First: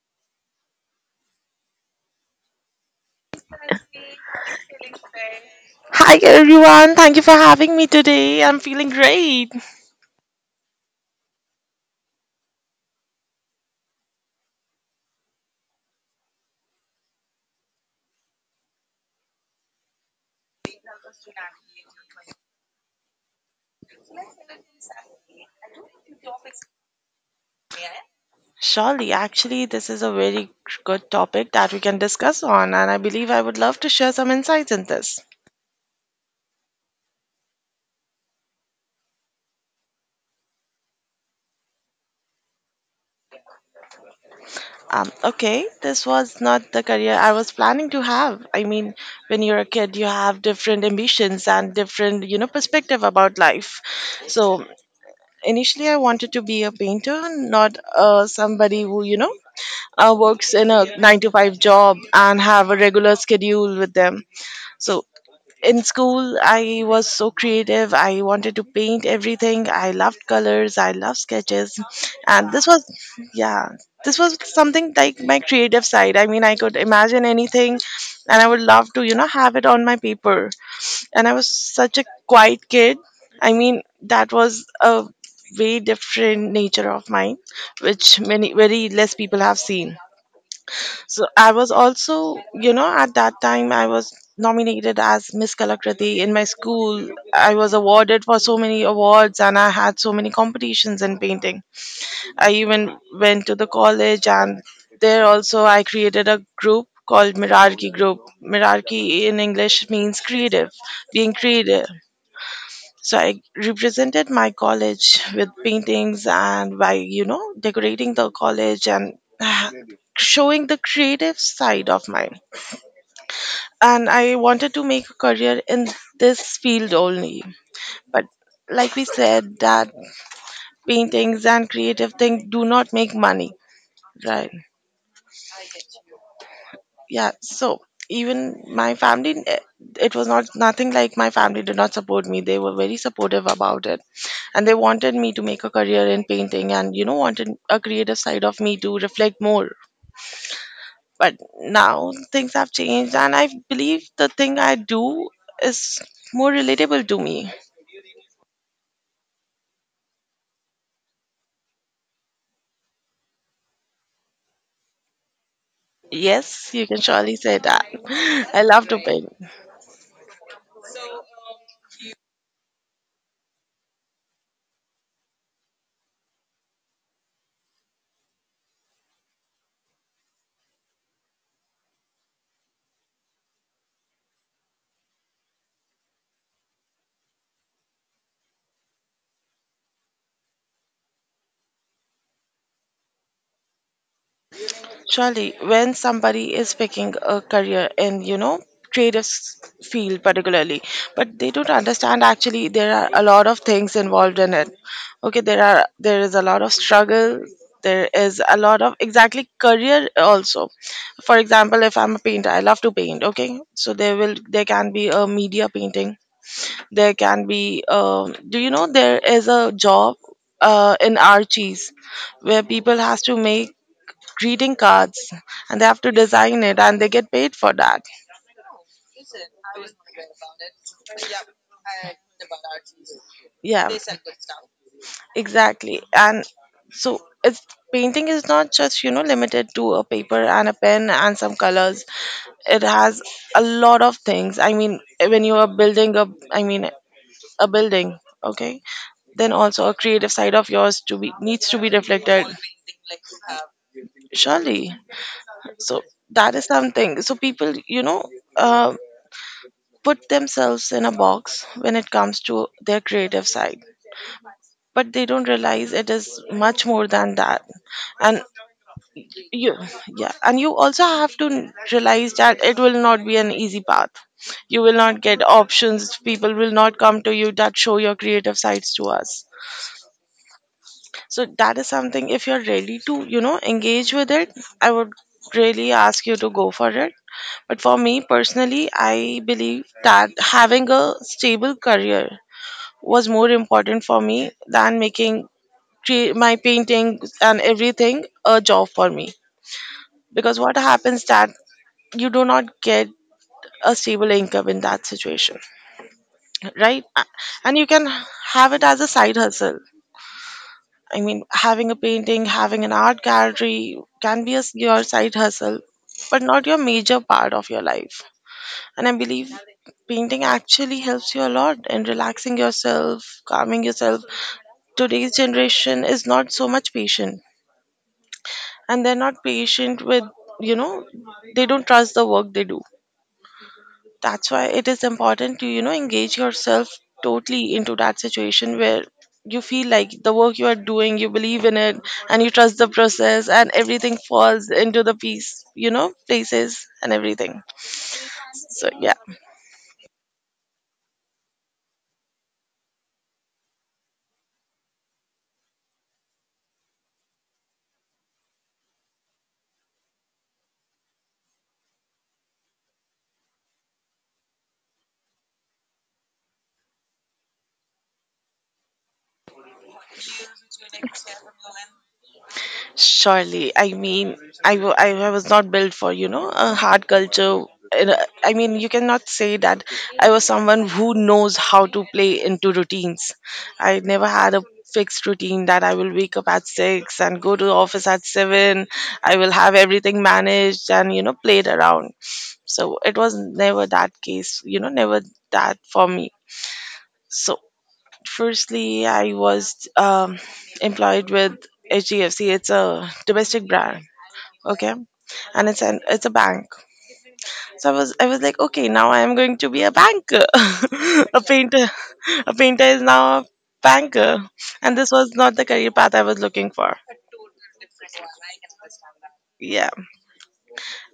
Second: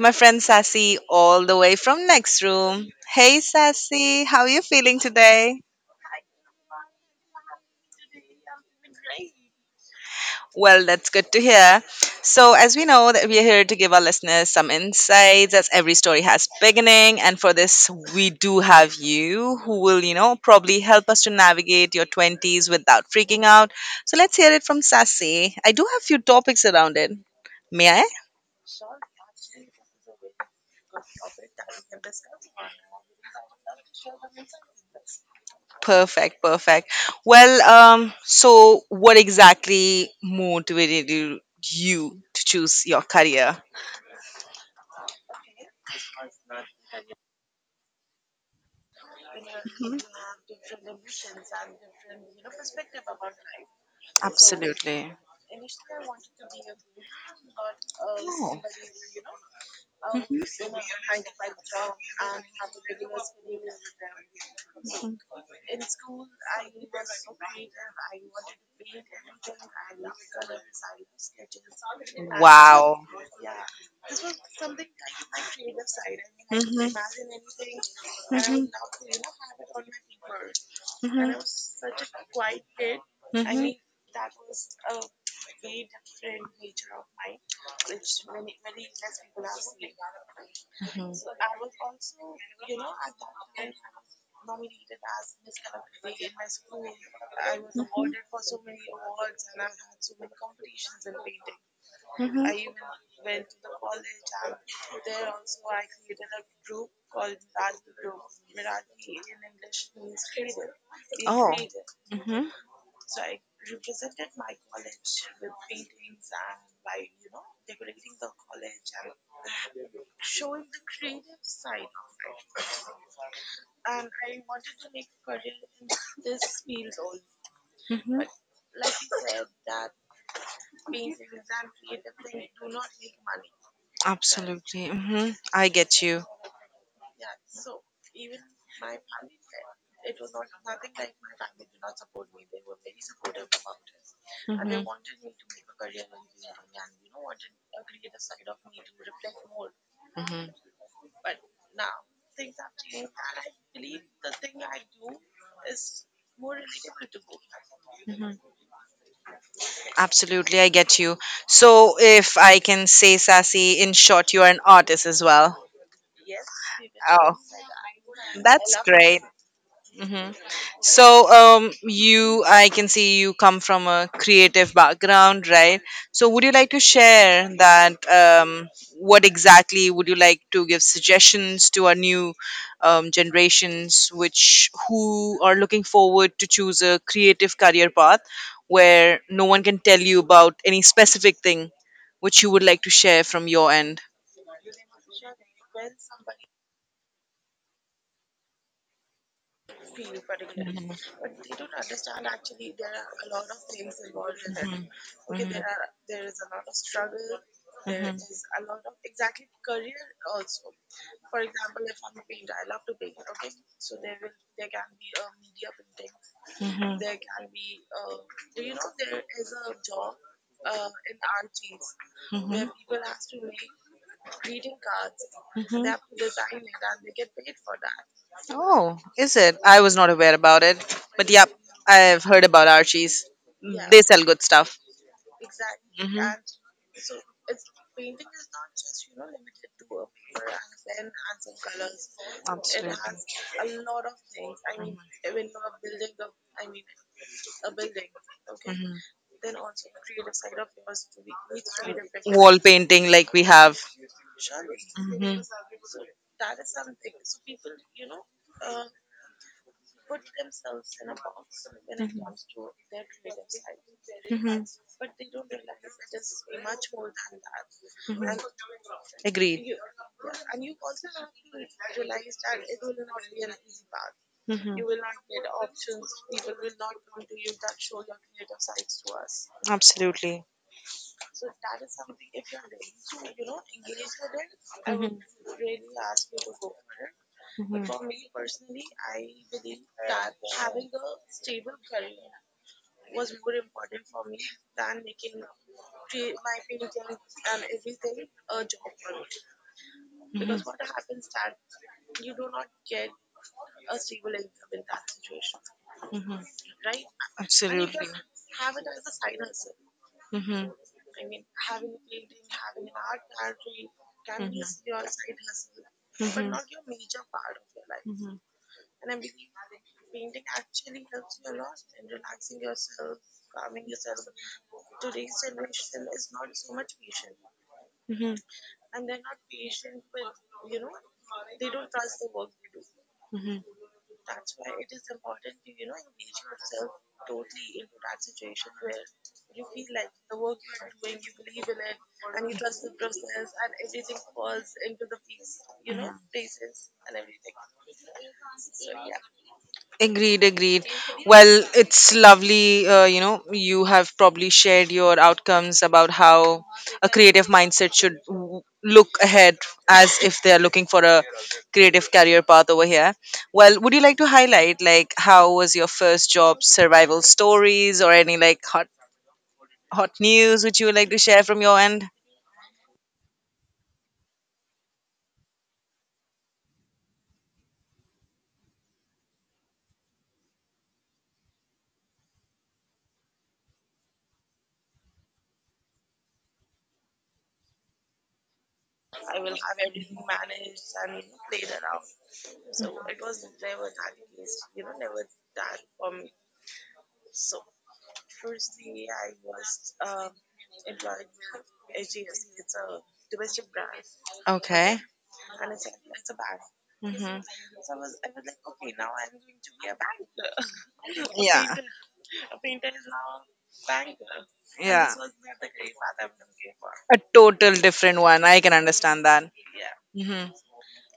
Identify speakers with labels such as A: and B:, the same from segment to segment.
A: my friend Sassy all the way from next room. Hey, Sassy, how are you feeling today?
B: Hi everyone, thank you for having me today. I'm feeling great.
A: Well, that's good to hear. So, as we know that we are here to give our listeners some insights, as every story has beginning, and for this we do have you who will, you know, probably help us to navigate your 20s without freaking out. So, let's hear it from Sassy. I do have few topics around it. May I?
B: Surely, actually, this is a very good topic that we can discuss on, and I believe I would love to share some insights in this.
A: Perfect, perfect. Well, so what exactly motivated you to choose your career?
B: Okay, this was not the career I was planning to have. I mean, when you're a
A: Mhm.
B: kid, you have different ambitions and different, perspective about life. So initially, I wanted to be a painter, not
A: Oh,
B: somebody who, works in a nine to five job and have a regular schedule with them. So in school, I was so creative. I wanted to paint everything. I loved colors, I loved sketches, and this was
A: wow.
B: yeah, this was something like my creative side. I mean, I could
A: Mhm.
B: imagine anything, and I would love to, have it on my paper. And I was such a quiet kid.
A: Mhm.
B: I
A: Mhm.
B: mean, that was a way different nature of mine, which many very less people have seen.
A: Mhm.
B: So I was also, at that
A: was
B: time I was nominated as Miss Kalakriti in my school. I was awarded for so many awards, and I had so many competitions in painting. I
A: I
B: even went to the college, and there also I created a group called Mirarki Group. Mirarki in English means creative, being
A: it.
B: creative.
A: Mhm.
B: So I represented my college with paintings and by, decorating the college, and ah, showing the creative side of mine. And I wanted to make a career in this field only.
A: Mhm.
B: But
A: But
B: like we said that paintings and creative things do not make money, right?
A: Absolutely. Mhm. I get you.
B: Yeah. So even my family, it was not, nothing like my family did not support me. They were very supportive about it, and they wanted me to make a career in painting, and, wanted a creative side of me to reflect more.
A: Mhm.
B: But now things have changed, and I believe the thing I do is more relatable to me.
A: Mhm. Absolutely, I get you. So, if I can say, Sassy, in short, you are an artist as well.
B: Yes, you can
A: Oh,
B: surely say that.
A: I
B: I
A: that's
B: love to
A: great.
B: paint.
A: So, you, I can see you come from a creative background, right? So, would you like to share that? What exactly would you like to give suggestions to our new generations, which who are looking forward to choose a creative career path where no one can tell you about any specific thing, which you would like to share from your end?
B: Surely, when somebody is picking a career in, creative s- field particularly, but they don't understand actually there are a lot of things involved in it.
A: Mhm.
B: Okay,
A: Mhm.
B: there is a lot of struggle. There
A: Mhm.
B: is a lot of exactly career also. For example, if I'm a painter, I love to paint. Okay, so there can be a media painting. There can be, do you know there is a job in Archie's,
A: Mhm.
B: where
A: Mhm.
B: people has to make greeting cards, and
A: Mhm.
B: they have to design it, and they get paid for that.
A: Oh, is it? I was not aware about it. But yep, I've heard about Archie's. Yeah.
B: Yeah,
A: They sell good stuff.
B: exactly.
A: Hmm.
B: And so it's, painting is not just, limited to a paper and a pen and some colors. It has a lot of things. I mean, when you are building a I mean a building. Okay,
A: Hmm.
B: then also a creative side of yours to be needs to be reflected,
A: Wall painting, like we have.
B: surely.
A: Hmm. Hmm.
B: So that is something. So people, uh, put themselves in a box when it comes to
A: Mhm.
B: their creative side, but they don't realize it is much more than that. And
A: Agreed.
B: you Yeah, and you also have to realize that it will not be an easy path.
A: Hmm.
B: You will not get options. People will not come to you that show your creative sides to us.
A: Absolutely.
B: So that is something. If you're ready to, engage with it, I would really ask you to go for it. But for
A: Hmm.
B: me personally, I believe that having a stable career was more important for me than making my painting and everything a job for me.
A: Hmm.
B: Because what happens that you do not get a stable income in that situation, right? And you can
A: Absolutely.
B: have it as a side hustle.
A: Hmm.
B: I mean, having a painting, having an art gallery can be your side hustle, but not your major part of your life.
A: Hmm.
B: And I believe painting actually helps you a lot in relaxing yourself, calming yourself. Today's generation is not so much patient,
A: Hmm.
B: and they're not patient with, you know they don't trust the work they do.
A: Hmm.
B: That's why it is important to, engage yourself totally into that situation where you feel like the work you are doing, you believe in it, and you trust the process, and everything falls into the piece you know places and everything. So yeah.
A: Agreed, agreed. Well, it's lovely. You know, you have probably shared your outcomes about how a creative mindset should look ahead as if they are looking for a creative career path over here. Well, would you like to highlight like how was your first job survival stories or any like hot news which you would like to share from your end?
B: Surely, I mean, I was not built for, a hard culture. And, I mean, you cannot say that I was someone who knows how to play into routines. I never had a fixed routine that I will wake up at 6 and go to the office at 7. I will have everything managed and, played around. So it was never that case, never that for me. So firstly, I was employed with HDFC. It's a domestic brand. Okay,
A: Okay.
B: and it's a bank.
A: Hmm.
B: So I was like, okay, now I am going to be a banker. A
A: Yeah.
B: painter. A painter is now a banker. And
A: Yeah.
B: this was not the career path I was looking for.
A: A total different one. I can understand that.
B: Yeah.
A: Hmm.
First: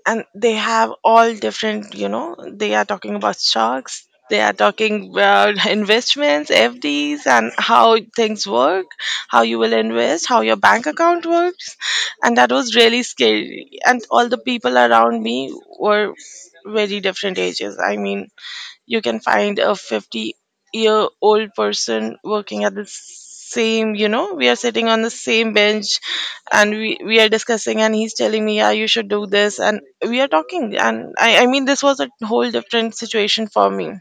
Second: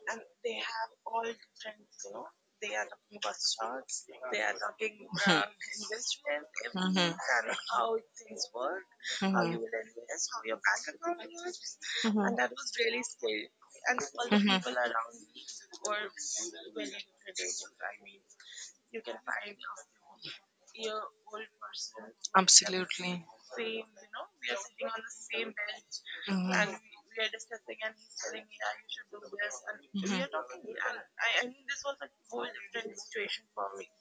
B: And they have all different, you know, they are talking about stocks, they are talking about investments,
A: Mhm,
B: FDs, and how things work, how you
A: mhm,
B: will invest, how your bank account works.
A: mhm,
B: And that was really scary. And all the
A: mhm.
B: people around me were very different ages. I mean, you can find a 50-year-old person working at the
A: Absolutely.
B: same, you know, we are sitting on the same bench. And
A: Mhm,
B: we are discussing, and he's telling me, yeah, you should do this, and we
A: mhm,
B: are talking. And I mean, this was a whole different situation for me.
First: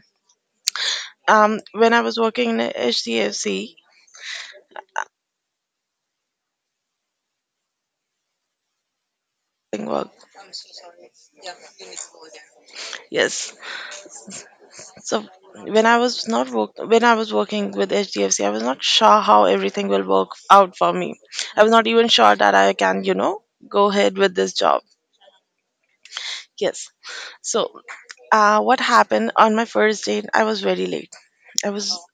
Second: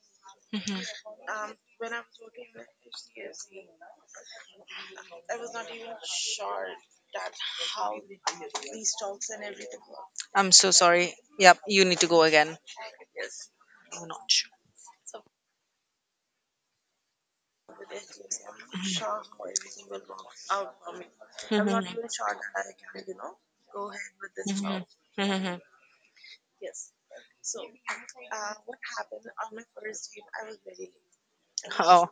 A: mhm.
B: When I was working in a HDFC work.
A: I'm so sorry. Yep, you need to go again.
B: Yes.
A: I'm not sure.
B: So when I was not work when I was working with HDFC, I was not sure how everything will work out for me. I
A: I'm
B: was
A: not
B: not
A: Mm-hmm.
B: even
A: really
B: sure
A: sure
B: that I can, you know,
A: that
B: go
A: I
B: ahead with this job.
A: mhm, mhm, mhm.
B: Yes. So, what happened on my first date? I was very late. I was
A: Oh,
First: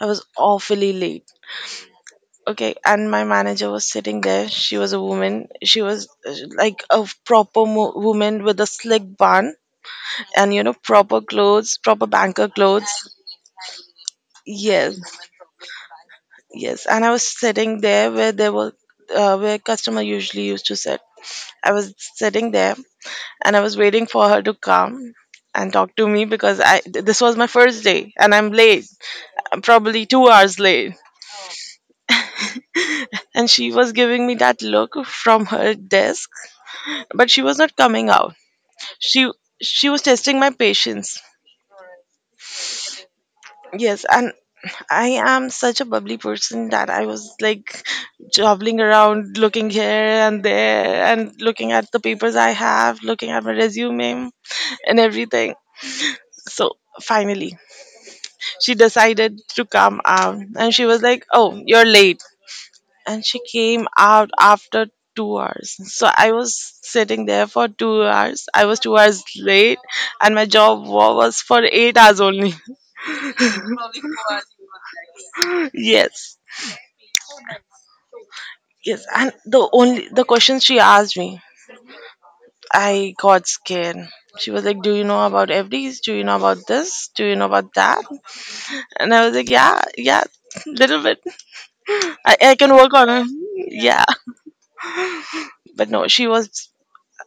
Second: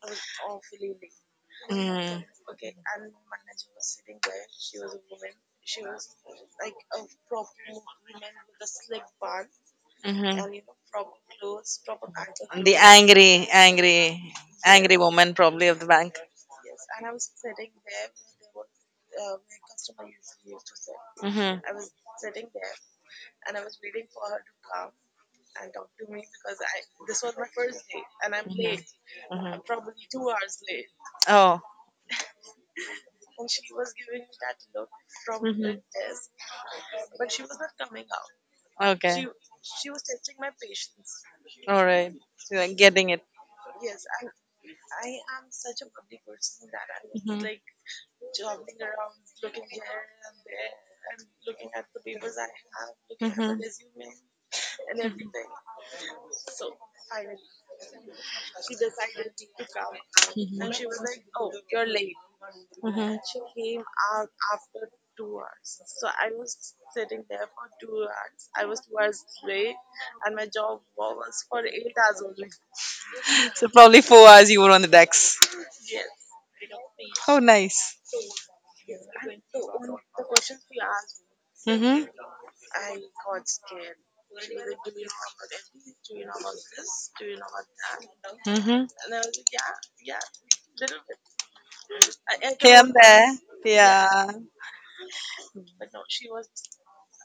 B: I was awfully late.
A: mhm,
B: Okay, and my manager was sitting there. She was a woman. She was like a proper woman with a slick bun and, you
A: mhm.
B: know, proper clothes, proper banker
A: The want,
B: clothes.
A: angry, angry, yes, angry
B: Yes,
A: woman probably of the bank.
B: yes. And I was sitting there where there were, where customer usually used to sit.
A: Mm-hmm.
B: I was sitting there, and I was waiting for her to come and
A: And talk
B: talk to
A: to me
B: me, because
A: because I
B: this
A: this was
B: was my
A: my
B: first
A: first day
B: day
A: and
B: and
A: I'm
B: I'm late.
A: late. Mm-hmm. Mm-hmm.
B: I'm
A: I'm probably
B: probably 2
A: two
B: hours
A: hours late.
B: late.
A: Oh.
B: And she was giving me that look from
A: Probably
B: her
A: mm-hmm.
B: desk, but she was not coming out.
A: Like okay. She
B: She she was testing my patience.
A: all right. So you're getting it.
B: Yes. And I am such a bubbly person that I was
A: Mhm.
B: like jobbling around, looking here and there, and looking at the papers I have, looking at my
A: Mhm.
B: resume and everything. So finally, she decided to come out,
A: Mhm.
B: and she was like, oh, you're late.
A: Mhm.
B: And she came out after 2 hours. So I was sitting there for 2 hours. I was 2 hours late. And my job was for 8 hours only.
A: So probably 4 hours you were on the decks.
B: Yes.
A: Oh, nice.
B: Yes and the only the questions she asked me,
A: Mhm.
B: I got scared. She was like, do you know about FDs? Do you know about this? Do you know about that?
A: Mhm.
B: And I was like, yeah, yeah, little bit. I can
A: Hey,
B: work on it.
A: there.
B: Yeah.
A: Yeah.
B: But no, she was,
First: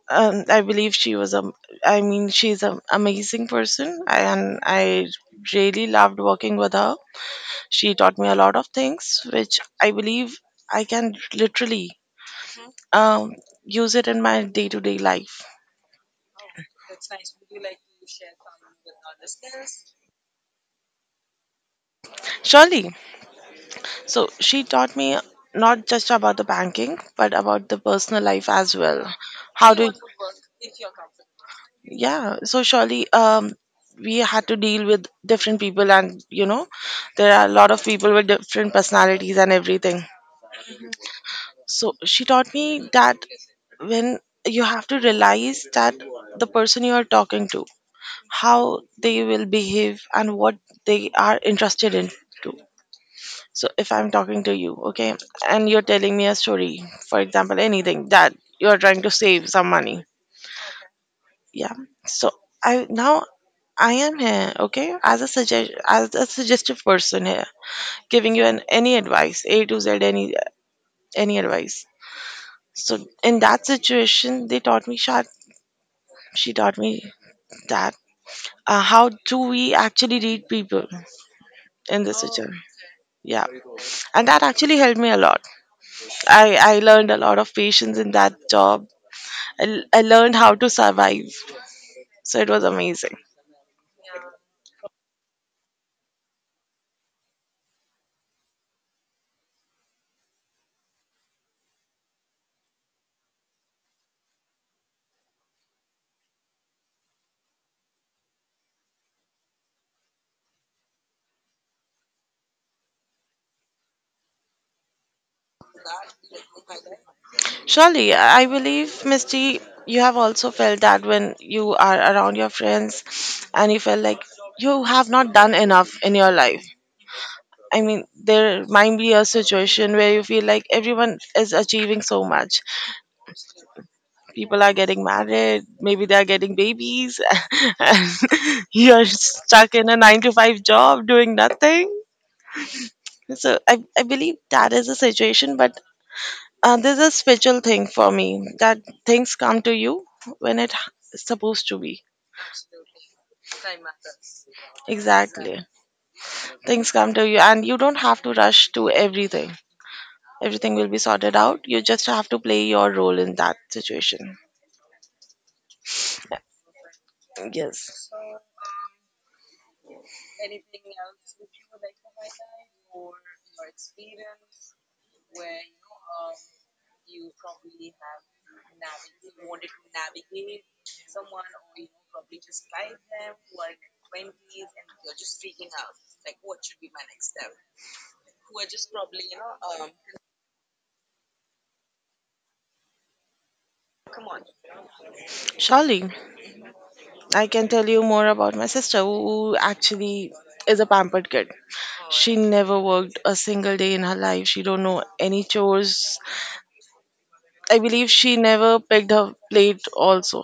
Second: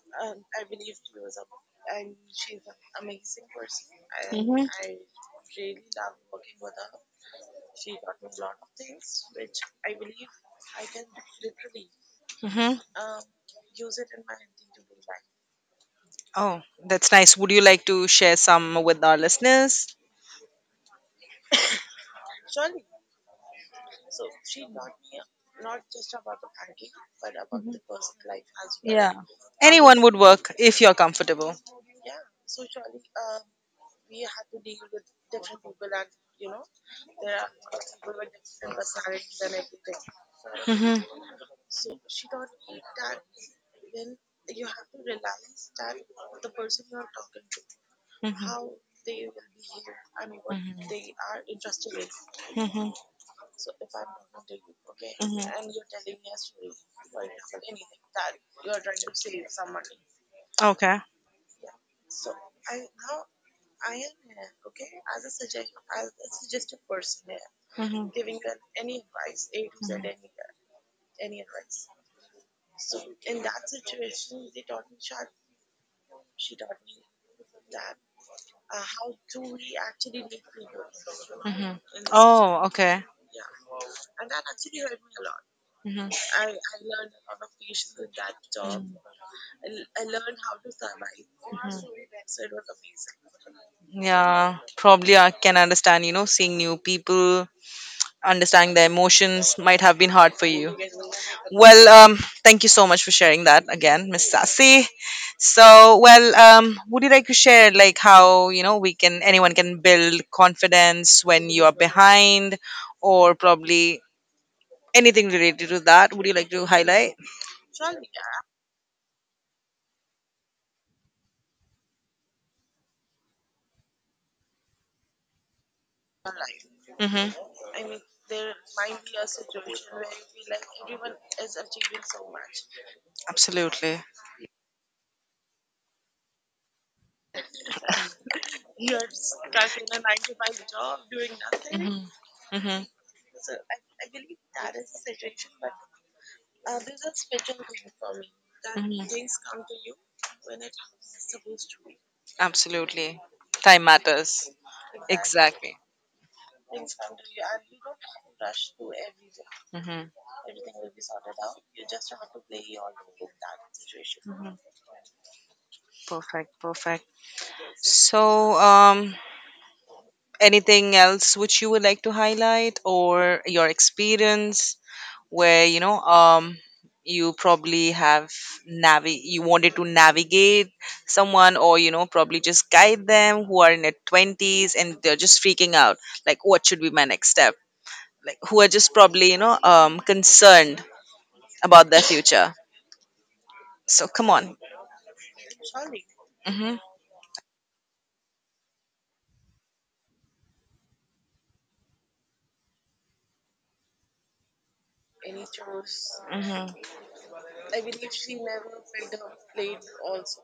B: I believe she was a. I mean, she's an amazing person, and
A: Mhm.
B: I really loved working with her. She taught me a lot of things, which I believe I can literally,
A: Mhm.
B: um, use it in my day to day life.
A: Oh, that's nice. Would you like to share some with our listeners?
B: Surely, so she taught me not just about the banking, but about the
A: Mhm.
B: personal life as
A: Yeah.
B: well. How to,
A: Anyone would work if you're comfortable.
B: yeah. So surely, we had to deal with different people. And, you know, there are a lot of people with different personalities and everything.
A: Mhm.
B: So she taught me that when you have to realize that the person you are talking to,
A: Mhm.
B: how they
A: Hmm.
B: will behave and what they are interested in too.
A: Hmm. Hmm.
B: So if I'm talking to you, okay, and you're telling me a story, for example, anything that you're trying to save some money.
A: Okay.
B: Yeah. So I now I am here, okay, as a suggestive person here,
A: Hmm. Hmm.
B: giving you
A: Hmm.
B: an any advice, A to Z, any advice. So in that situation, they taught me shot. She taught me that, how do we actually read people in this situation?
A: Oh, okay.
B: Yeah, and that actually helped me a lot.
A: Hmm.
B: I learned a lot of patience in that job. I learned how to survive. So it was amazing.
A: Yeah, probably I can understand, you know, seeing new people, understanding their emotions might have been hard for you. Well, thank you so much for sharing that again, Miss Sassy. So, well, would you like to share like how, you know, we can anyone can build confidence when you are behind or probably anything related to that would you like to highlight?
B: Surely, I believe, Misty, you have also felt that when you are around your friends, and you feel like you have not done enough in your life.
A: Mm-hmm.
B: I mean, there might be a situation where you feel like everyone is achieving so much.
A: Absolutely.
B: People are getting married, maybe they are getting babies, and you're stuck in a nine to five job doing nothing.
A: Mm-hmm. Mm-hmm.
B: So I believe that is a situation, but there's a spiritual thing for me that
A: Hmm.
B: things come to you when it is supposed to be.
A: Absolutely. Time matters. Exactly.
B: Exactly.
A: Exactly.
B: Things come to you, and you don't have to rush to everything
A: Mm-hmm.
B: everything Will be sorted out. You just have to play your role in that situation.
A: Perfect. Perfect.
B: Yes.
A: So, anything else which you would like to highlight or your experience where you know you probably have navi you wanted to navigate someone or you know probably just guide them who are in their 20s and they're just freaking out like what should be my next step like who are just probably you know concerned about their future so come on
B: Surely,
A: mm-hmm,
B: I can tell you more about my sister who actually is a pampered kid. She never worked a single day in her life. She don't know any chores.
A: mm-hmm.
B: I believe she never picked her plate also.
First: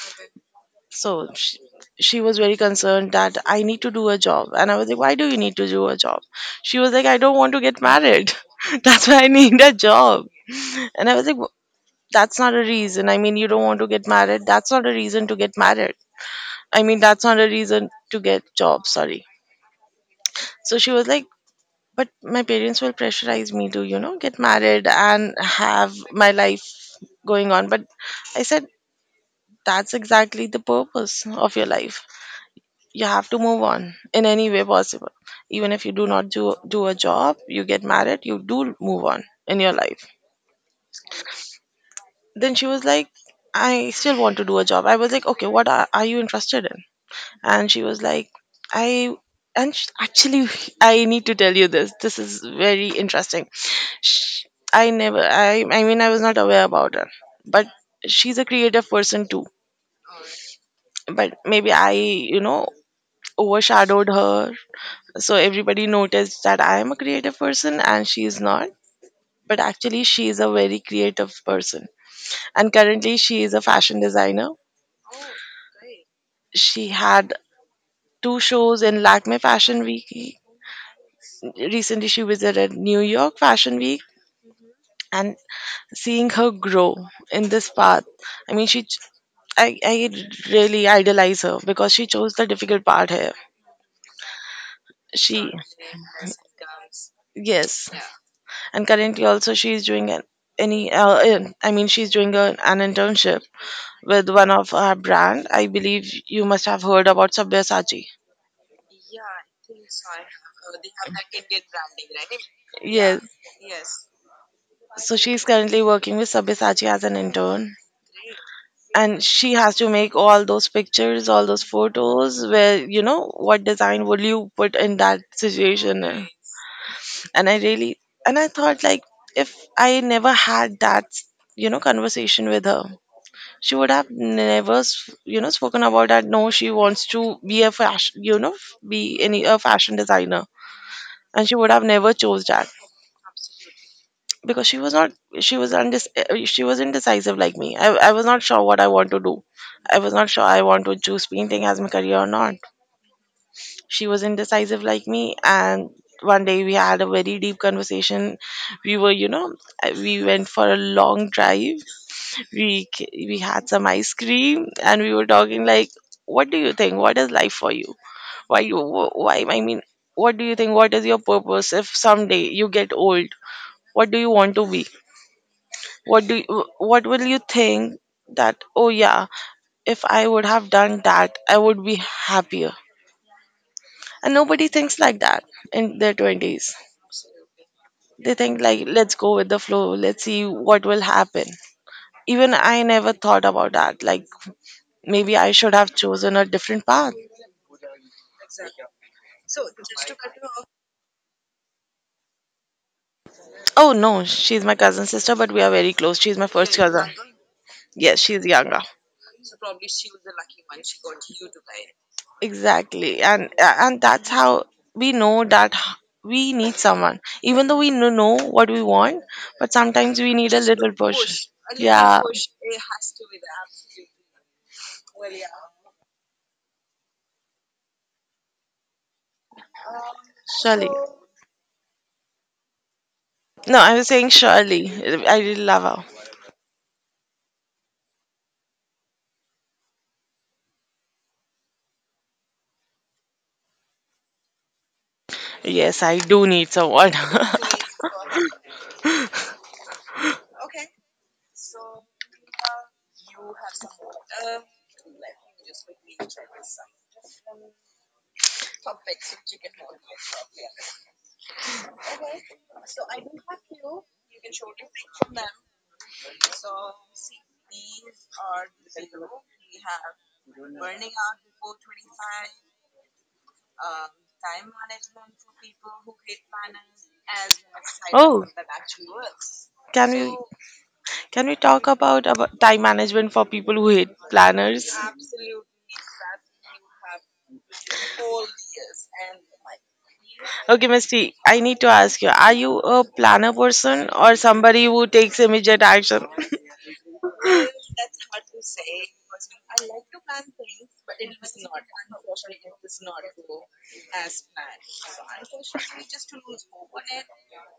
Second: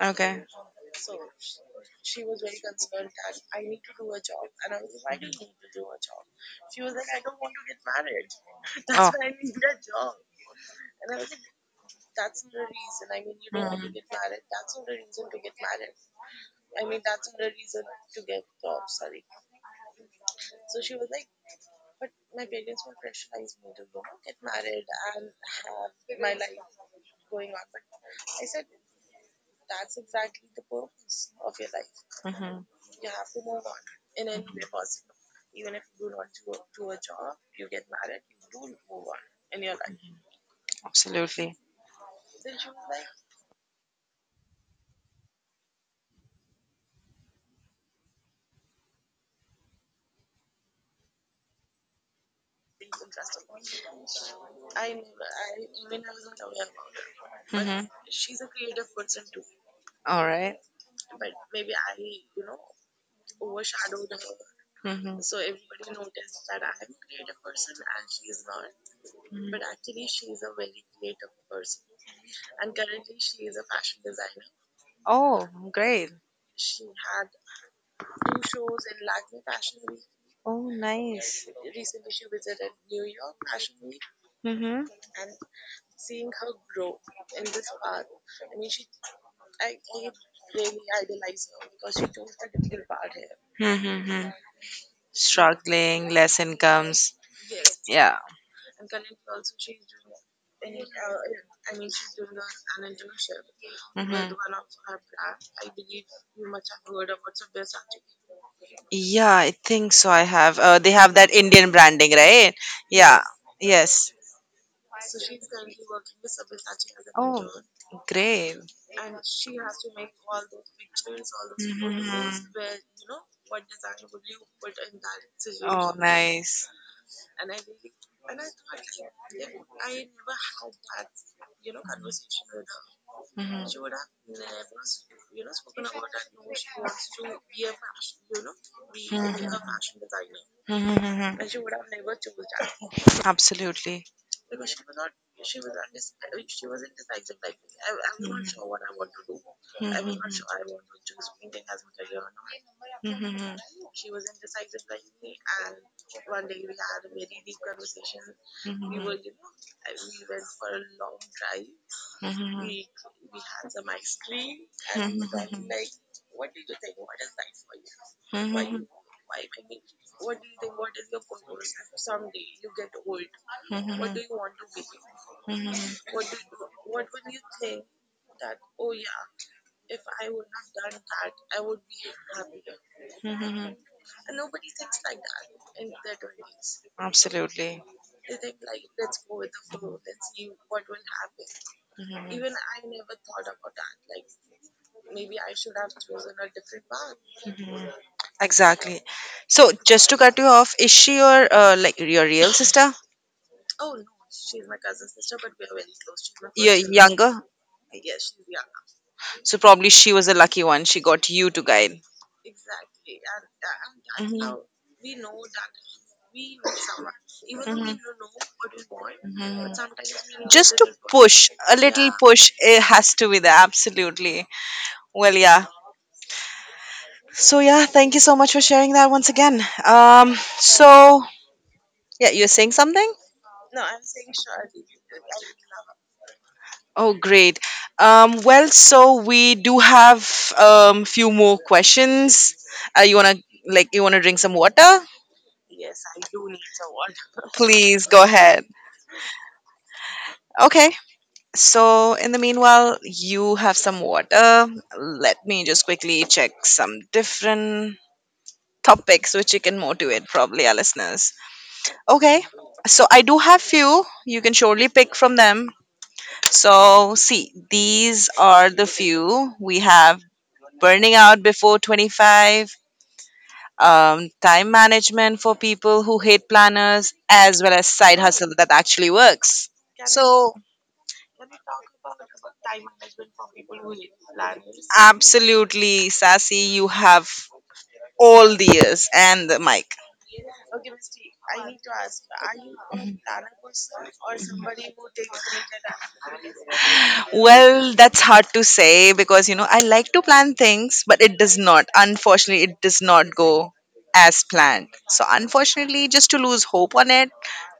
A: Okay.
B: So she, she was very concerned that I need to do a job. And I was like, why do you need to do a job? She was like, I don't want to get married. That's
A: That's
B: why I
A: oh.
B: need a job. And I was like, That's not a reason. I mean, you don't want to get married. That's not a reason to get married. I mean, that's not a reason to get job. Sorry." So she was like, but my parents will pressurize me to, you know, get married and have my life going on. But I said, that's exactly the purpose of your life.
A: Mm-hmm,
B: You have to move on in any way possible. Even if you do not do a job, you get married, you do move on in your life.
A: absolutely.
B: Then she was like, I still want to do a job. I was like, okay, what are you interested in? And she was like, I and sh actually, I need to tell you this. This is very interesting. Sh I never I I mean I was not aware about her, but
A: Mhm.
B: she's a creative person too.
A: All right.
B: But maybe I, you know, overshadowed her.
A: Mm-hmm.
B: So everybody noticed that I am a creative person and she is not, but actually she is a very creative person, and currently she is a fashion designer.
A: Oh, great.
B: She had two shows in Lakme Fashion Week.
A: Oh, nice.
B: Recently, she visited New York Fashion Week,
A: Mm-hmm.
B: and seeing her grow in this path. I mean, she, ch- I really idolize her because she chose the difficult part here.
A: Mm-hmm.
B: She,
A: Struggling, less incomes.
B: yes.
A: Yeah.
B: And currently, also, she's doing an any in- I mean she's doing a, an internship with
A: Mm-hmm.
B: one of our brand. I believe you must have heard about Sabyasachi.
A: Yeah, I think so. I have. They have that Indian branding, right?
B: Yes,
A: Yeah. Yes.
B: so she's currently working with Sabyasachi as an
A: Oh,
B: intern,
A: great.
B: and she has to make all those pictures, all those photos
A: Mm-hmm.
B: where, you know, what design would you put in that
A: Oh,
B: situation. And
A: nice.
B: I really, and I thought like, if I never had that, you know, conversation with her,
A: Mm-hmm.
B: she would have never s- you know, spoken about that. No, she wants to be a fashion, you know, f- be any a
A: Hmm.
B: fashion designer,
A: Hmm.
B: and she would have never chose that
A: Absolutely.
B: because
A: Mhm, mhm,
B: she was
A: mhm,
B: indecisive like me. I was not sure what I want to do. I was not sure I want to choose painting as my career or not.
A: hmm,
B: She was indecisive like me, and one day we had a very deep conversation. We were, you know, we went for a long drive.
A: hmm,
B: We had some ice cream and we were
A: hmm.
B: talking like, what do you think, what is life for you? Why you
A: Mhm,
B: wh- why I mean What do you think, what is your purpose? If someday you get old,
A: mhm,
B: what do you want to be?
A: mhm,
B: What will you think that, oh yeah, if I would have done that I would be happier.
A: mhm.
B: And nobody thinks like that in their 20s.
A: Absolutely.
B: They think like, let's go with the flow, let's see what will happen.
A: Mhm.
B: Even I never thought about that, like maybe I should have chosen a different path.
A: Mhm. Exactly. So, just to cut you off, is she your like your real sister?
B: Oh no, she's my cousin sister, but we are very close. She's my
A: Your
B: first
A: year.
B: cousin.
A: Younger?
B: Yes, she's younger.
A: So probably she was a lucky one. She got you to guide.
B: Exactly, and that's
A: Mhm,
B: how we know that, we need someone, even though we
A: mhm,
B: know what we want, but
A: mhm.
B: sometimes we need a
A: Just to
B: little
A: little
B: push.
A: push. Push, a push. Little yeah.
B: Yeah,
A: Push, it has to be there. Absolutely. Well, yeah. So yeah, thank you so much for sharing that once again. Um,
B: surely.
A: so yeah, you're saying something?
B: No, I was saying surely. I really love her.
A: Oh, great. Well, so we do have few more questions. You wanna like you wanna drink some water?
B: Yes, I do need someone.
A: Please go ahead. Okay. So in the meanwhile, you have some water. Let me just quickly check some different topics which you can motivate probably our listeners. Okay. So I do have few. You can surely pick from them. So, see, these are the few we have burning out before 25, time management for people who hate planners, as well as side
B: Oh,
A: hustle that actually works.
B: can we,
A: So,
B: can we talk about time management for people who hate planners?
A: absolutely, Sassy, you have all the ears and the mic.
B: Okay, Misty, I need to ask you, are you a planner person or somebody who takes immediate action?
A: Well, that's hard to say because you know I like to plan things, but it does not. Unfortunately, it does not go as planned. So unfortunately, just to lose hope on it,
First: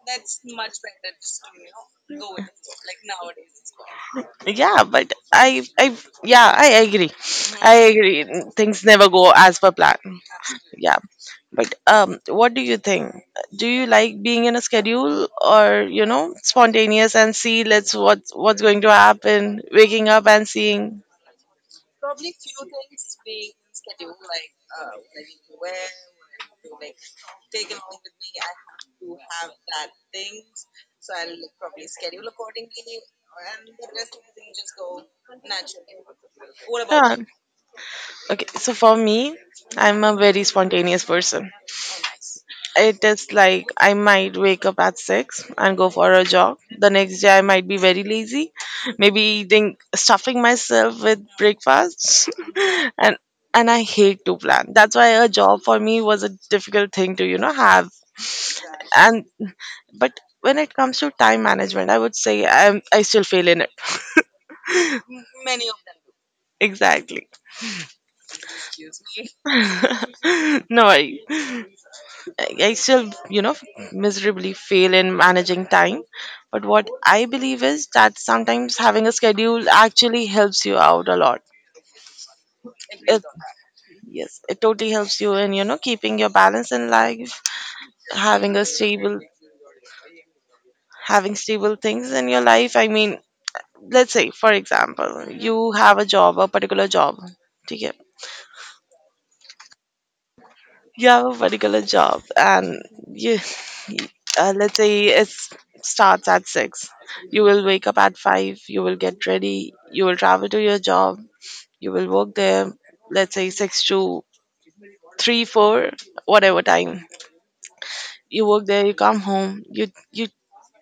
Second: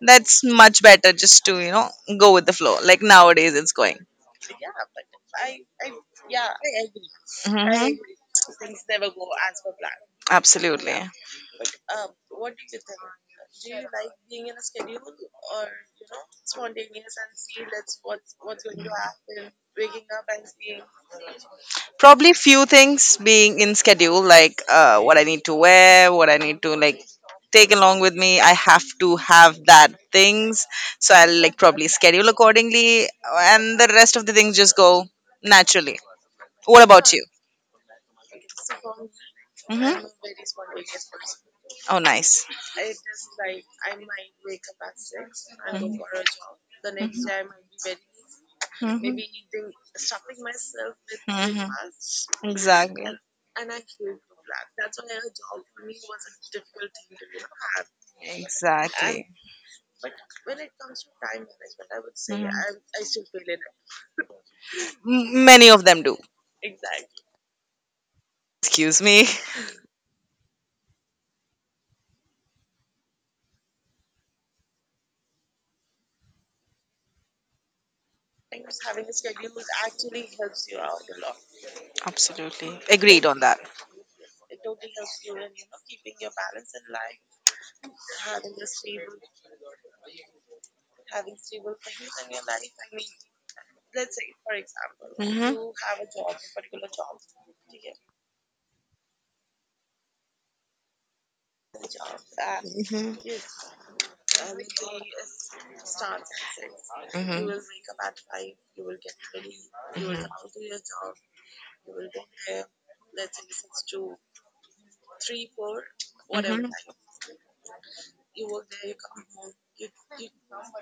A: that's much better just to you know go with the flow. Like nowadays, it's going.
B: Yeah, but I agree. I, yeah,
A: Hmm.
B: agree. Things never go as per plan. Yeah.
A: Absolutely.
B: But what do you think? Do you like being in a schedule or, you know, spontaneous and see let's what what's going to happen, waking up and seeing?
A: Probably few things being in schedule like what I need to wear what I need to like take along with me I have to have that things, so I'll like probably schedule accordingly, and the rest of the things just go naturally. What about
B: Yeah.
A: you?
B: Okay, so for me, I'm
A: Hmm.
B: a very spontaneous person.
A: Oh nice.
B: It is like I might wake up at 6 and go for a jog. The next day, I might be very lazy,
A: Hmm.
B: maybe eating, stuffing myself with
A: Hmm.
B: breakfast.
A: Exactly.
B: and and I hate to plan. That's why a job for me was a difficult thing to, you know, have. And
A: Exactly.
B: but when it comes to time management, I would say
A: Mhm.
B: I still fail in it.
A: M- many of them do.
B: Exactly.
A: Excuse me
B: No worries. I still, you know, miserably fail in managing time. But what I believe is that sometimes having a schedule actually helps you out a lot.
A: Absolutely,
B: It,
A: agreed on that.
B: yes, it totally helps you in, you know, keeping your balance in life, having a stable, having stable things in your life. I mean, let's say, for example, you have a job, a particular job. ठीक है? You have a particular job, and
A: Hmm.
B: you
A: Mm-hmm.
B: let's say it starts at 6.
A: Mm-hmm. Mm-hmm.
B: You
A: Mm-hmm. Mm-hmm.
B: will wake up at 5, you will get ready, you will travel to your job. You will work there, let's say 6 to 3 4, whatever time. You work there, you come home, you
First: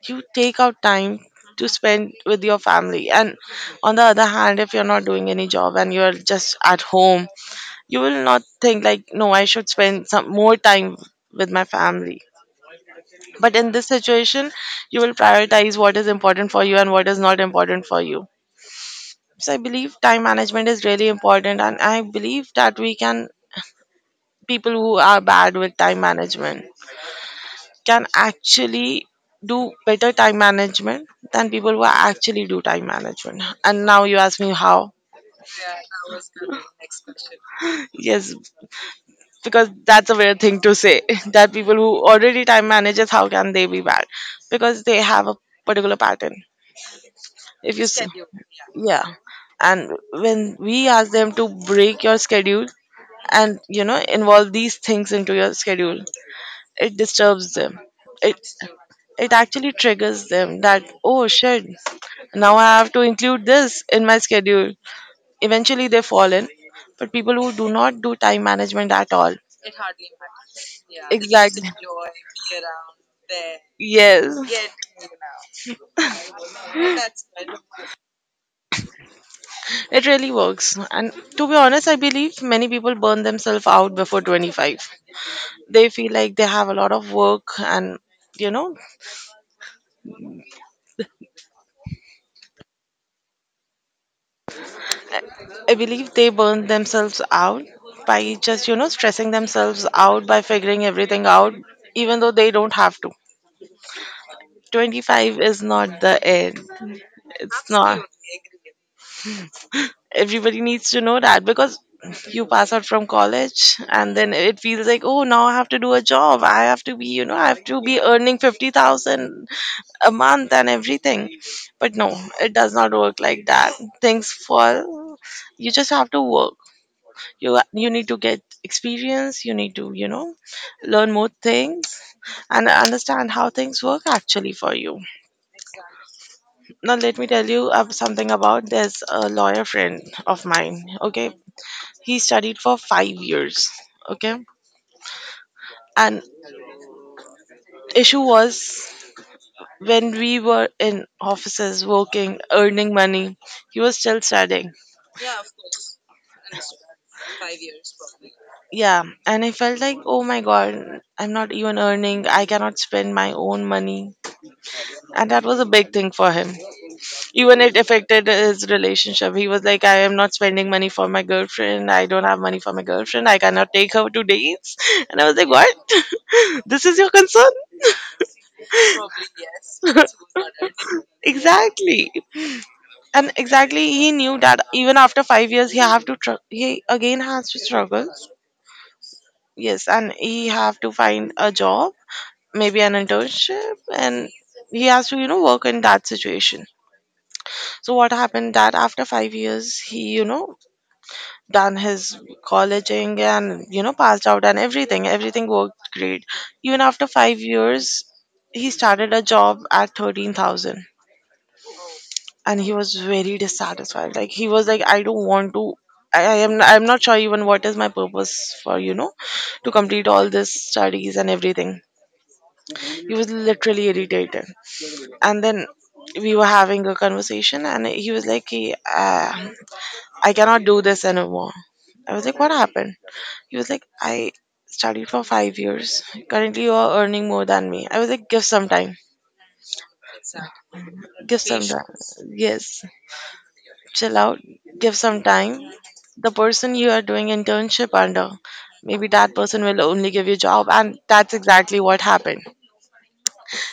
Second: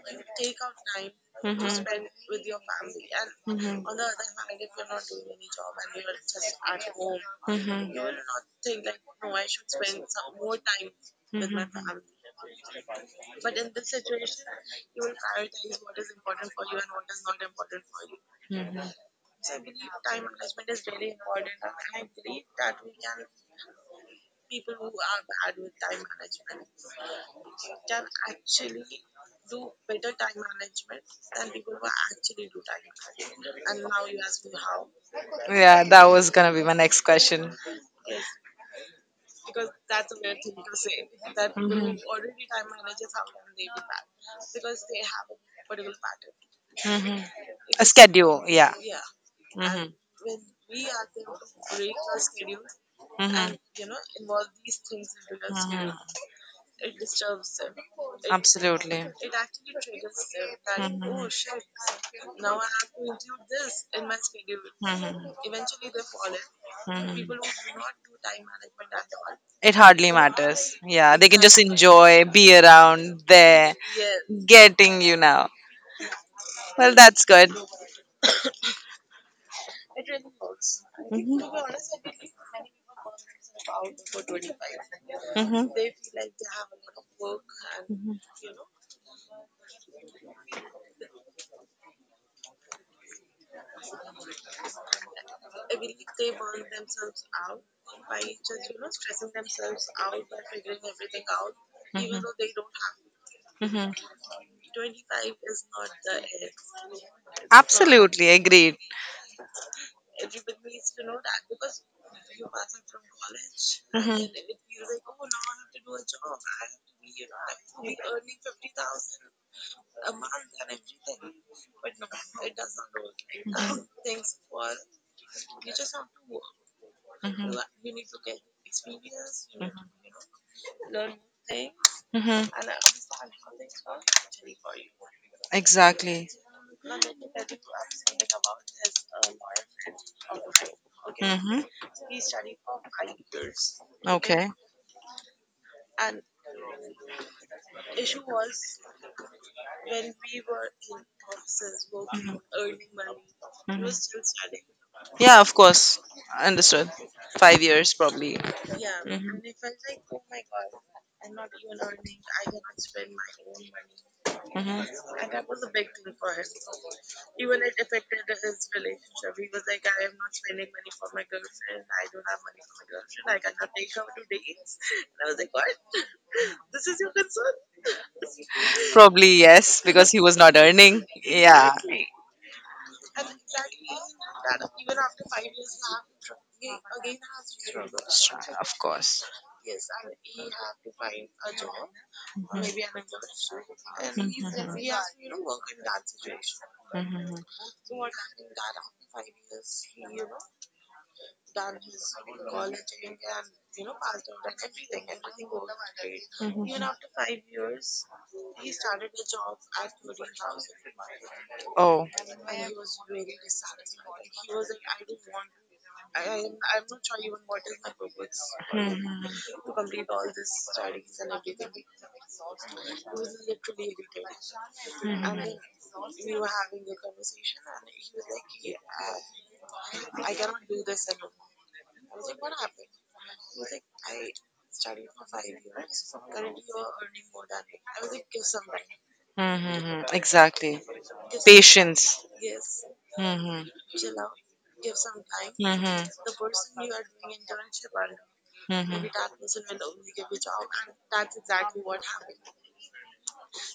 B: you take out time
A: You.
B: to spend with your family. And
A: Mhm.
B: on the other hand, if you're not doing any job and you're just at home,
A: Mhm.
B: you
A: Not
B: will not think like, no, I should spend some more time with my family. But in this situation, you will prioritize what is important for you and what is not important for you.
A: family. Mhm.
B: So I believe time management is really important, and I believe that we can, people who are bad with time management, can actually do better time management than people who actually do time management. And now you ask me how.
A: Yeah, that was gonna be my next question.
B: Yes, because that's a weird thing to say that people who already time managers, how can they be bad? Because they have a particular pattern.
A: Mhm.
B: If you
A: A
B: s-
A: schedule, yeah.
B: Yeah,
A: Hmm.
B: and when we ask them to break your schedule,
A: Hmm.
B: and you know, involve these things into your
A: Hmm.
B: schedule, it disturbs them. it
A: Absolutely.
B: it actually triggers them that, oh shit, now I have to include this in my schedule.
A: Hmm.
B: Eventually they fall in.
A: Hmm.
B: But people who do
A: Hmm.
B: not do time management at all,
A: It hardly matters. Yeah, they can just
B: exactly,
A: enjoy, be around, there,
B: yes.
A: getting you now. Well, that's good.
B: It really works. And to
A: Mhm,
B: be honest, I believe many people burn themselves out before 25.
A: mhm,
B: They feel like they have a lot of work, and
A: mhm,
B: you know, I I believe they burn themselves out by just, you know, stressing themselves out by figuring everything out, even
A: mhm,
B: though they don't have to.
A: mhm.
B: 25 is not the end. It's not.
A: Absolutely agreed.
B: Everybody needs to know that, because you pass out from college and
A: Mhm,
B: then it feels like, oh, now I have to do a job. I have to be, you know, I have to be earning 50,000 a month and everything. But no, it does not work like that. Things fall. You just have to work.
A: mhm,
B: You need to get experience. You need to, you know, learn more things
A: mhm.
B: and understand how things work actually for you.
A: Exactly.
B: Now let me tell you something about this lawyer friend of mine. Okay,
A: Hmm.
B: he studied for 5 years. Okay,
A: Okay.
B: and issue was, when we were in offices working, earning money, he
A: Mhm.
B: was still studying.
A: Yeah, of course. Understood. 5 years, probably.
B: Yeah,
A: Mhm,
B: and I felt like, oh my god, I'm not even earning. I cannot spend my own money.
A: mhm.
B: And that was a big thing for him. Even it affected his relationship. He was like, I am not spending money for my girlfriend. I don't have money for my girlfriend. I cannot take her to dates. And I was like, what? This is your concern?
A: Probably yes, because he was not earning. Yeah,
B: Exactly. And exactly, he knew that even after 5 years, he have to he again has to struggle.
A: of course.
B: Yes, and he have to find a job, maybe an
A: Mhm.
B: internship, and he has to work in that situation.
A: Mhm.
B: So what happened that after 5 years he, done his colleging and passed out and everything worked great.
A: Mhm.
B: Even after 5 years, he started a job at 13,000,
A: Oh,
B: and he was very dissatisfied. Like, he was like, I don't want to. I'm not sure even what is my purpose for,
A: mhm.
B: to complete all this studies and everything. He was literally irritated. And then we were having a conversation and he was like, "Hey, I cannot do this anymore." I was like, what happened? He was like, I studied for 5 years. Currently you are earning more than me. I was like, give some time.
A: Mhm. Exactly.
B: Give some time.
A: Patience.
B: Yes,
A: Mhm.
B: chill out. Give some time.
A: Mhm.
B: The person you are doing internship under, maybe
A: Mhm.
B: that person will only give you job. And that's exactly what happened.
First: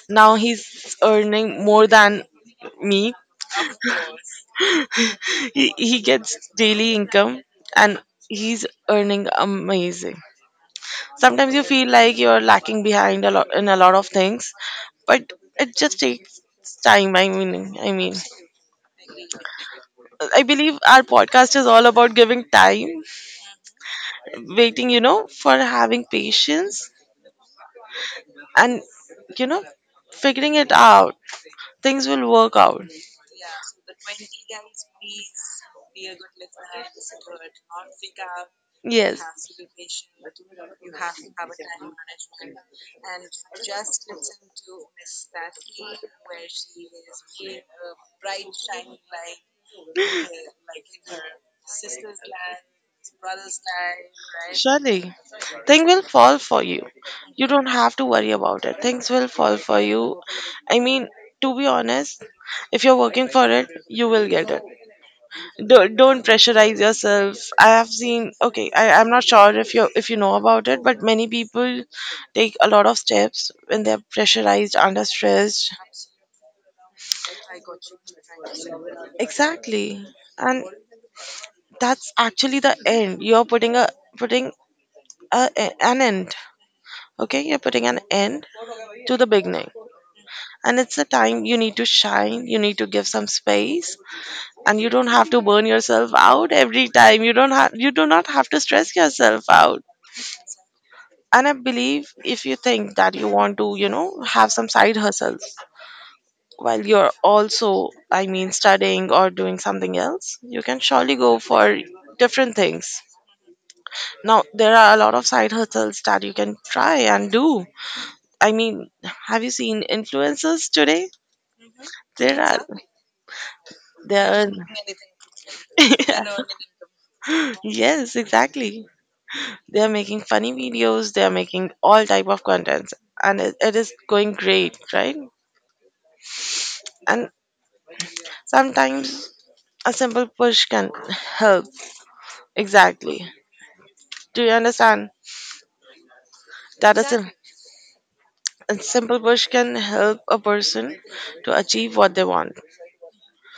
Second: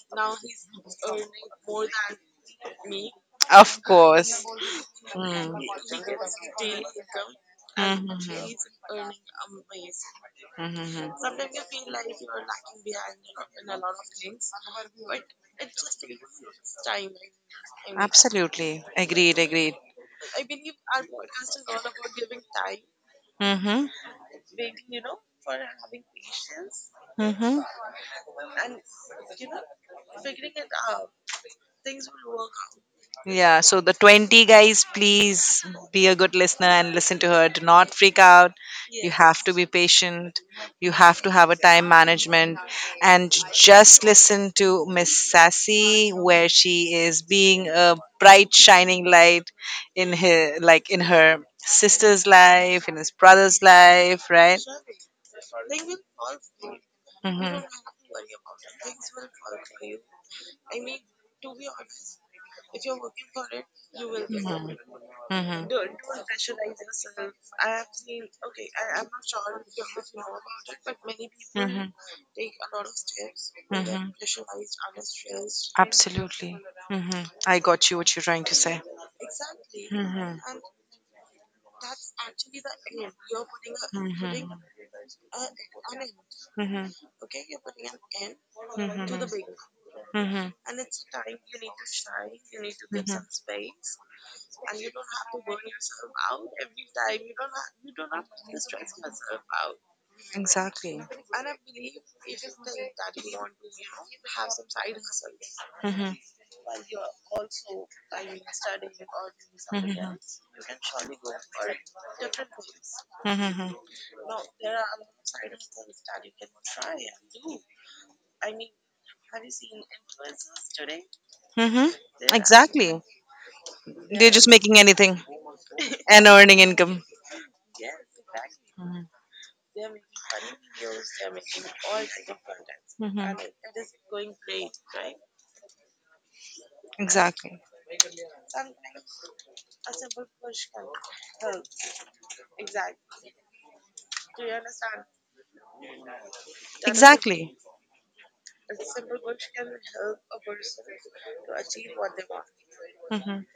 B: Now he's earning more than me.
A: Of course. Mm.
B: He gets daily income, and
A: Hmm.
B: he's earning amazing. Sometimes you
A: Hmm.
B: feel like you're lacking behind a lot in a lot of things, but it just takes time. I mean,
A: Absolutely. Agreed, agreed.
B: I believe our podcast is all about giving time,
A: Mm-hmm.
B: waiting, for having patience,
A: Mm-hmm.
B: and you know figuring it out. Things will work out.
A: Yeah, so the 20 guys, please be a good listener and listen to her. Do not freak out. You
B: Yes.
A: have to be patient. You have to have a time management. And just listen to Miss Sassy, where she is being a bright, shining light in her, like in her sister's life, in his brother's life, right?
B: Surely, things will fall for you. You don't
A: Mm-hmm.
B: have to worry about it. Things will fall for you. I mean, to be honest, if you're working for it, you will get it.
A: Mm-hmm.
B: Don't pressurize yourself. I have seen. Okay, I'm not sure if you know about it, but many people
A: Mm-hmm.
B: take a lot of steps when they're
A: Mm-hmm.
B: pressurized, under stressed.
A: Absolutely. Mm-hmm. I got you what you're trying to say.
B: Exactly,
A: Mm-hmm.
B: and that's actually the end. You're putting a putting
A: Mhm.
B: a, an end.
A: Mhm.
B: Okay, you're putting an end
A: Mhm.
B: to the beginning.
A: Mhm.
B: And it's the time you need to shine, you need to give some
A: Mhm.
B: space, and you don't have to burn yourself out every time. You do not have to stress yourself out.
A: Exactly.
B: And I believe if you think that you want to, you know, have some side hustles
A: Mhm.
B: while you're also,
A: Are
B: I mean,
A: you.
B: studying or doing something
A: Mhm.
B: else, you can surely go for different things.
A: Mhm.
B: Now, there are a lot of side hustles that you can try and do. I mean, have you seen influencers today?
A: Mhm.
B: There are
A: Exactly.
B: not.
A: They're yeah just
B: They're
A: making anything and earning income.
B: yes, exactly.
A: Mhm.
B: They are making funny videos. They are making all type of contents,
A: Mhm.
B: and it is going great, right? And
A: Exactly. That
B: sometimes a simple push can help. Exactly. Do you understand
A: is
B: that
A: exactly.
B: a simple push can help a person to achieve what they want?
A: Mhm.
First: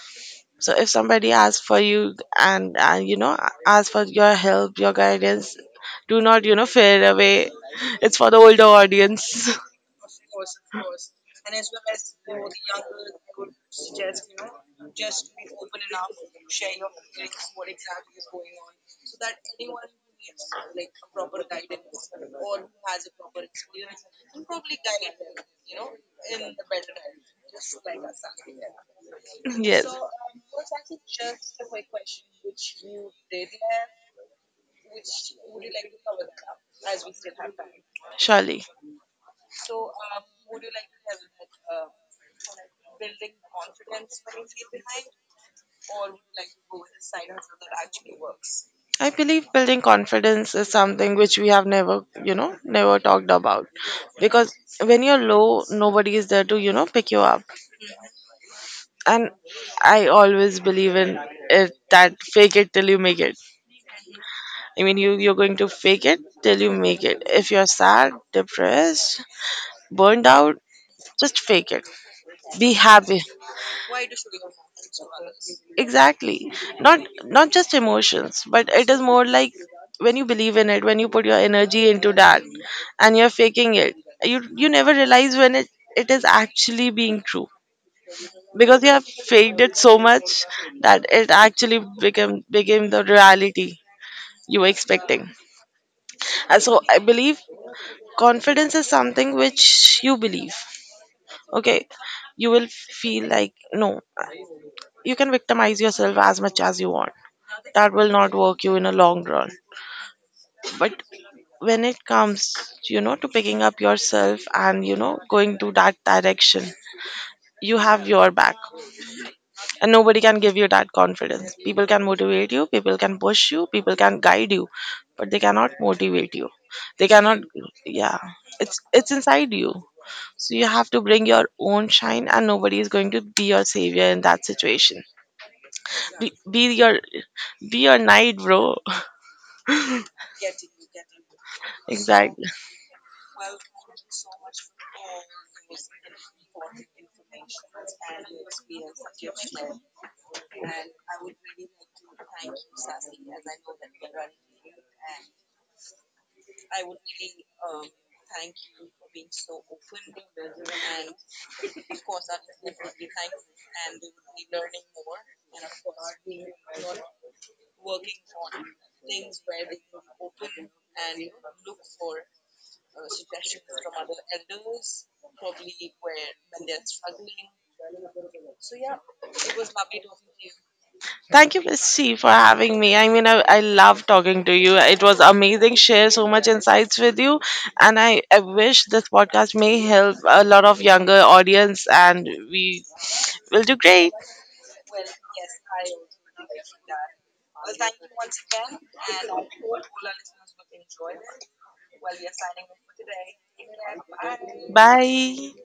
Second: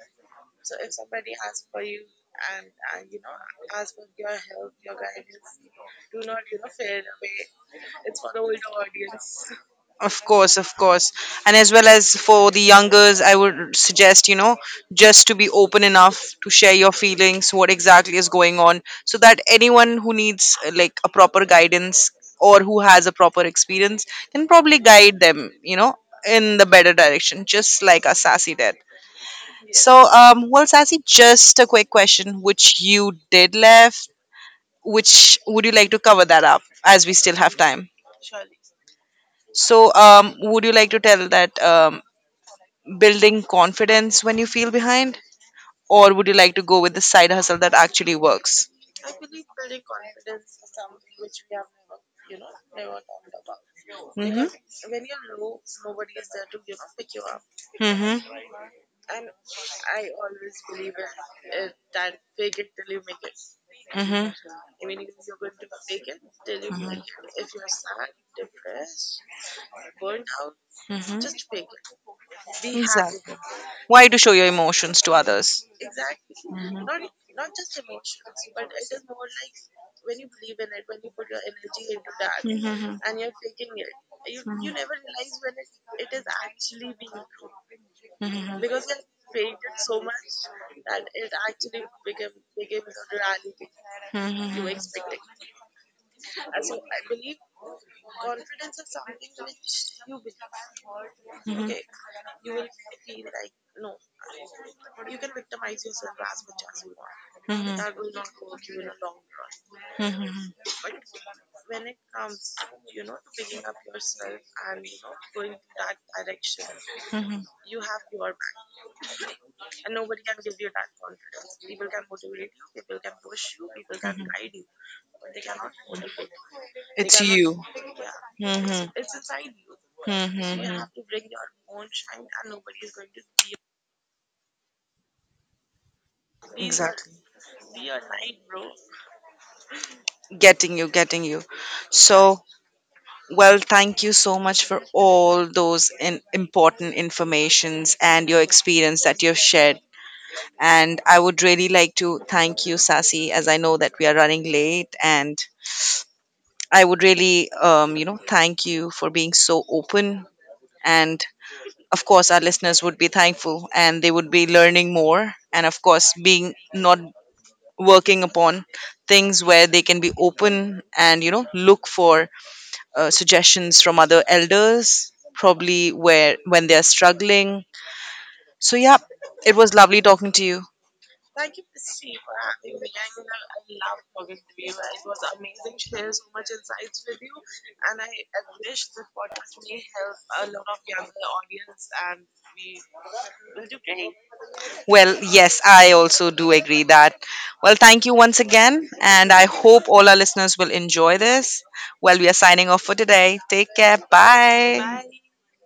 B: So if somebody asks for you and asks for your help, your guidance, do not fade away. It's for the older audience.
A: Of course, of course. And as well as for the youngers, I would suggest, you know, just to be open enough to share your feelings, what exactly is going on, so that anyone who needs like a proper guidance or who has a proper experience can probably guide them, you know, in the better direction, just like a Sassy did.
B: Yes,
A: So, well, Sassy, just a quick question which you did left, which would you like to cover that up as we still have time?
B: surely.
A: So, would you like to tell that building confidence when you feel behind? Or would you like to go with the side hustle that actually works?
B: I believe building confidence is something which we have never, you know, never talked about.
A: Mm-hmm.
B: Because when you're low, nobody is there to, you know, pick you up.
A: Mm-hmm.
B: And I always believe in it that fake it till you make it.
A: Mm-hmm. Mhm.
B: I mean, you're going to fake it till you make it. If you're sad, depressed, burned out,
A: Mhm.
B: just fake it. Be happy.
A: Exactly. Why to show your emotions to others?
B: Exactly.
A: Mhm.
B: Not,
A: Mhm.
B: not just emotions, but it is more like when you believe in it, when you put your energy into that
A: Mhm. Mhm.
B: and you're faking it, you never realize when it is actually being true, because you have faked it so much that it actually became the reality you were expecting. And so I believe confidence is something which you believe. Okay, you will feel like no, you can victimize yourself as much as you want. That will not work you in a long run.
A: Mhm.
B: But when it comes, you know, to picking up yourself and you know going to that direction,
A: Mhm.
B: you have your back. And nobody can give you that confidence. People can motivate you, people can push you, people can guide you, but they cannot motivate you. They
A: It's
B: cannot.
A: you.
B: Yeah, it's
A: Mm-hmm.
B: it's inside you. So you
A: Hmm.
B: have to bring your own shine, and nobody is going to be your savior in that situation. Be, be your
A: Exactly.
B: be your night, bro.
A: Getting you, getting you. So,
B: Exactly.
A: well, thank you so much for all those in, important informations and your experience that you've shared. And I would really like to thank you, Sasi, as I know that we are running late. And I would really, you know, thank you for being so open. And of course, our listeners would be thankful and they would be learning more. And of course, being not working upon things where they can be open and you know look for suggestions from other elders probably where when they are struggling. So yeah, it was lovely talking to you.
B: Thank you, Miss C, for having me. I mean, I love talking to you. It was amazing. Share so much insights with you, and I wish this podcast may help a lot of younger audience, and we will do great.
A: Well yes I also do agree that, well thank you once again and I hope all our listeners will enjoy this. Well we are signing off for today. Take care. Bye.
B: Bye.